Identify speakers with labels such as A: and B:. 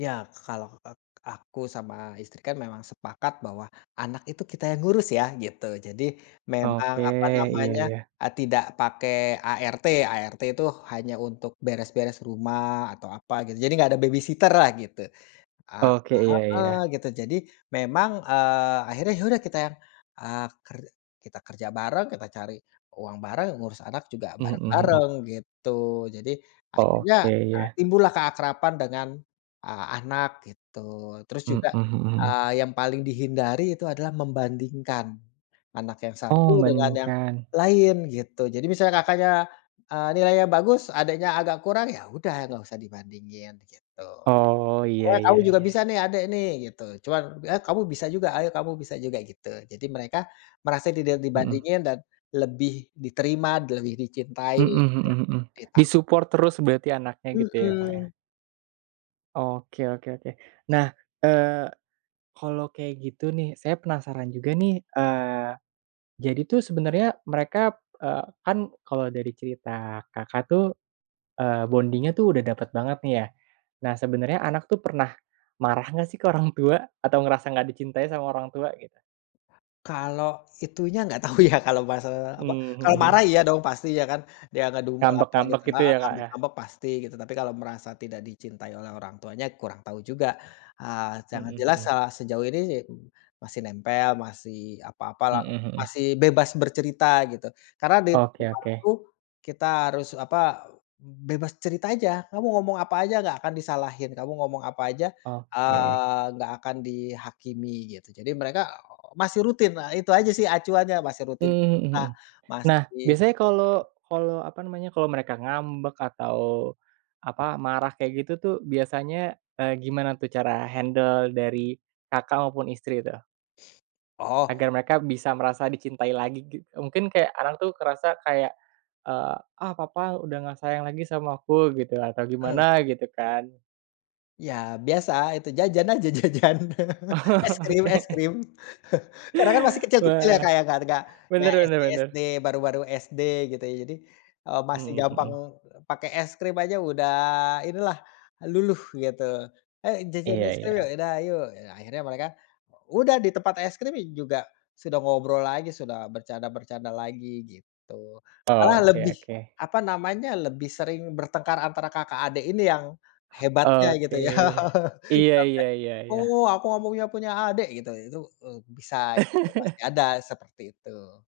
A: Ya kalau ek aku sama istri kan memang sepakat bahwa anak itu kita yang ngurus ya gitu jadi memang
B: Oke
A: apa
B: iya
A: namanya
B: iya.
A: a tidak pakai ART, ART tuh hanya untuk beres-beres rumah atau apa gitu jadi gak ada babysitter-lah gitu.
B: Oke iya
A: Heeh,
B: iya.
A: gitu jadi memang, eee, akhirnya ya udah kita yang, eee, ker kita kerja bareng, kita cari uang bareng, ngurus anak juga
B: Mhm mhm.
A: bareng-bareng gitu jadi akhirnya
B: Oke iya.
A: timbullah keakraban dengan, eee, anak gitu terus
B: Mhm
A: juga,
B: mhm.
A: eee, yang paling dihindari itu adalah membandingkan, anak yang satu
B: Oh
A: dengan yang
B: bandingkan.
A: lain gitu jadi misalnya kakaknya, eee, nilainya bagus adiknya agak kurang ya udah gak usah dibandingin gitu,
B: Oh iya
A: "Pokoknya kamu
B: iya
A: juga
B: iya
A: bisa
B: iya.
A: nih adek nih," gitu. Cuman ya, "Kamu bisa juga ayo kamu bisa juga," gitu jadi mereka merasa tidak
B: Mhm.
A: dibandingin dan lebih diterima lebih dicintai
B: Mhm
A: gitu
B: mhm
A: ya.
B: mhm,
A: Dita
B: di-support terus berarti anaknya gitu ya Kak, ya?
A: Mhm.
B: Oke oke oke nah, eee, kalau kayak gitu nih saya penasaran juga nih, eee, jadi tuh sebenernya mereka, eee, kan kalau dari cerita Kakak tuh, eee, bonding-nya tuh udah dapet banget nih ya, nah sebenernya anak tuh pernah, marah gak sih ke orang tua? Atau ngerasa gak dicintai sama orang tua gitu?
A: Kalau itunya gak tahu ya kalau masalah apa,
B: Mmm,
A: kalau
B: mhm
A: marah
B: mhm.
A: iya dong pasti ya kan, dia ngedumel
B: Ngambek
A: apa
B: ngambek
A: gitu
B: gitu
A: heeh,
B: ya Kak, ya?
A: ngambek-ngambek pasti gitu, tapi kalau merasa tidak dicintai oleh orang tuanya kurang tahu juga, eee, yang
B: Mhm
A: jelas,
B: mhm.
A: eee, sejauh ini, masih nempel, masih apa-apa lah,
B: Mhm mhm.
A: masih bebas bercerita gitu. Karena di
B: Oke
A: rumah
B: oke.
A: tuh kita harus apa, bebas cerita aja kamu ngomong apa aja gak akan disalahin, kamu ngomong apa aja,
B: Oke.
A: eee, gak akan dihakimi gitu jadi mereka masih rutin nah itu aja sih acuannya masih
B: Mmm,
A: rutin
B: mhm
A: cerita
B: mhm, nah
A: masih
B: biasanya kalau kalau apa namanya kalau mereka ngambek atau, apa marah kayak gitu tuh biasanya, eee, gimana tuh cara handle dari, Kakak, maupun istri tuh?
A: Oh.
B: Agar mereka bisa merasa dicintai lagi gi mungkin kayak anak tuh ngerasa kayak, eee, ah, papa udah gak sayang lagi sama aku gitu atau
A: Mmm.
B: gimana gitu kan.
A: Ya biasa itu jajan aja jajan es krim es
B: Oke.
A: krim karena kan masih kecil-kecil ya
B: Wah,
A: Kak, ya gak gak ya
B: bener bener
A: SD
B: bener.
A: SD, baru-baru SD gitu ya jadi, eee, masih
B: Mhm
A: gampang
B: mhm.
A: pakai es krim aja udah inilah luluh gitu, "Ayo jajan
B: Iya
A: es krim yuk,"
B: iya.
A: "Ya udah ayo." Ya akhirnya mereka, udah di tempat es krim juga sudah ngobrol lagi sudah bercanda-bercanda lagi gitu, malah
B: Oke
A: lebih
B: oke.
A: apa namanya, lebih sering bertengkar antara kakak adek ini yang hebatnya gitu
B: Oke,
A: ya
B: iya iya
A: sampai,
B: iya iya.
A: "Oh aku gak mau punya adek," gitu itu bisa gitu masih ada seperti itu.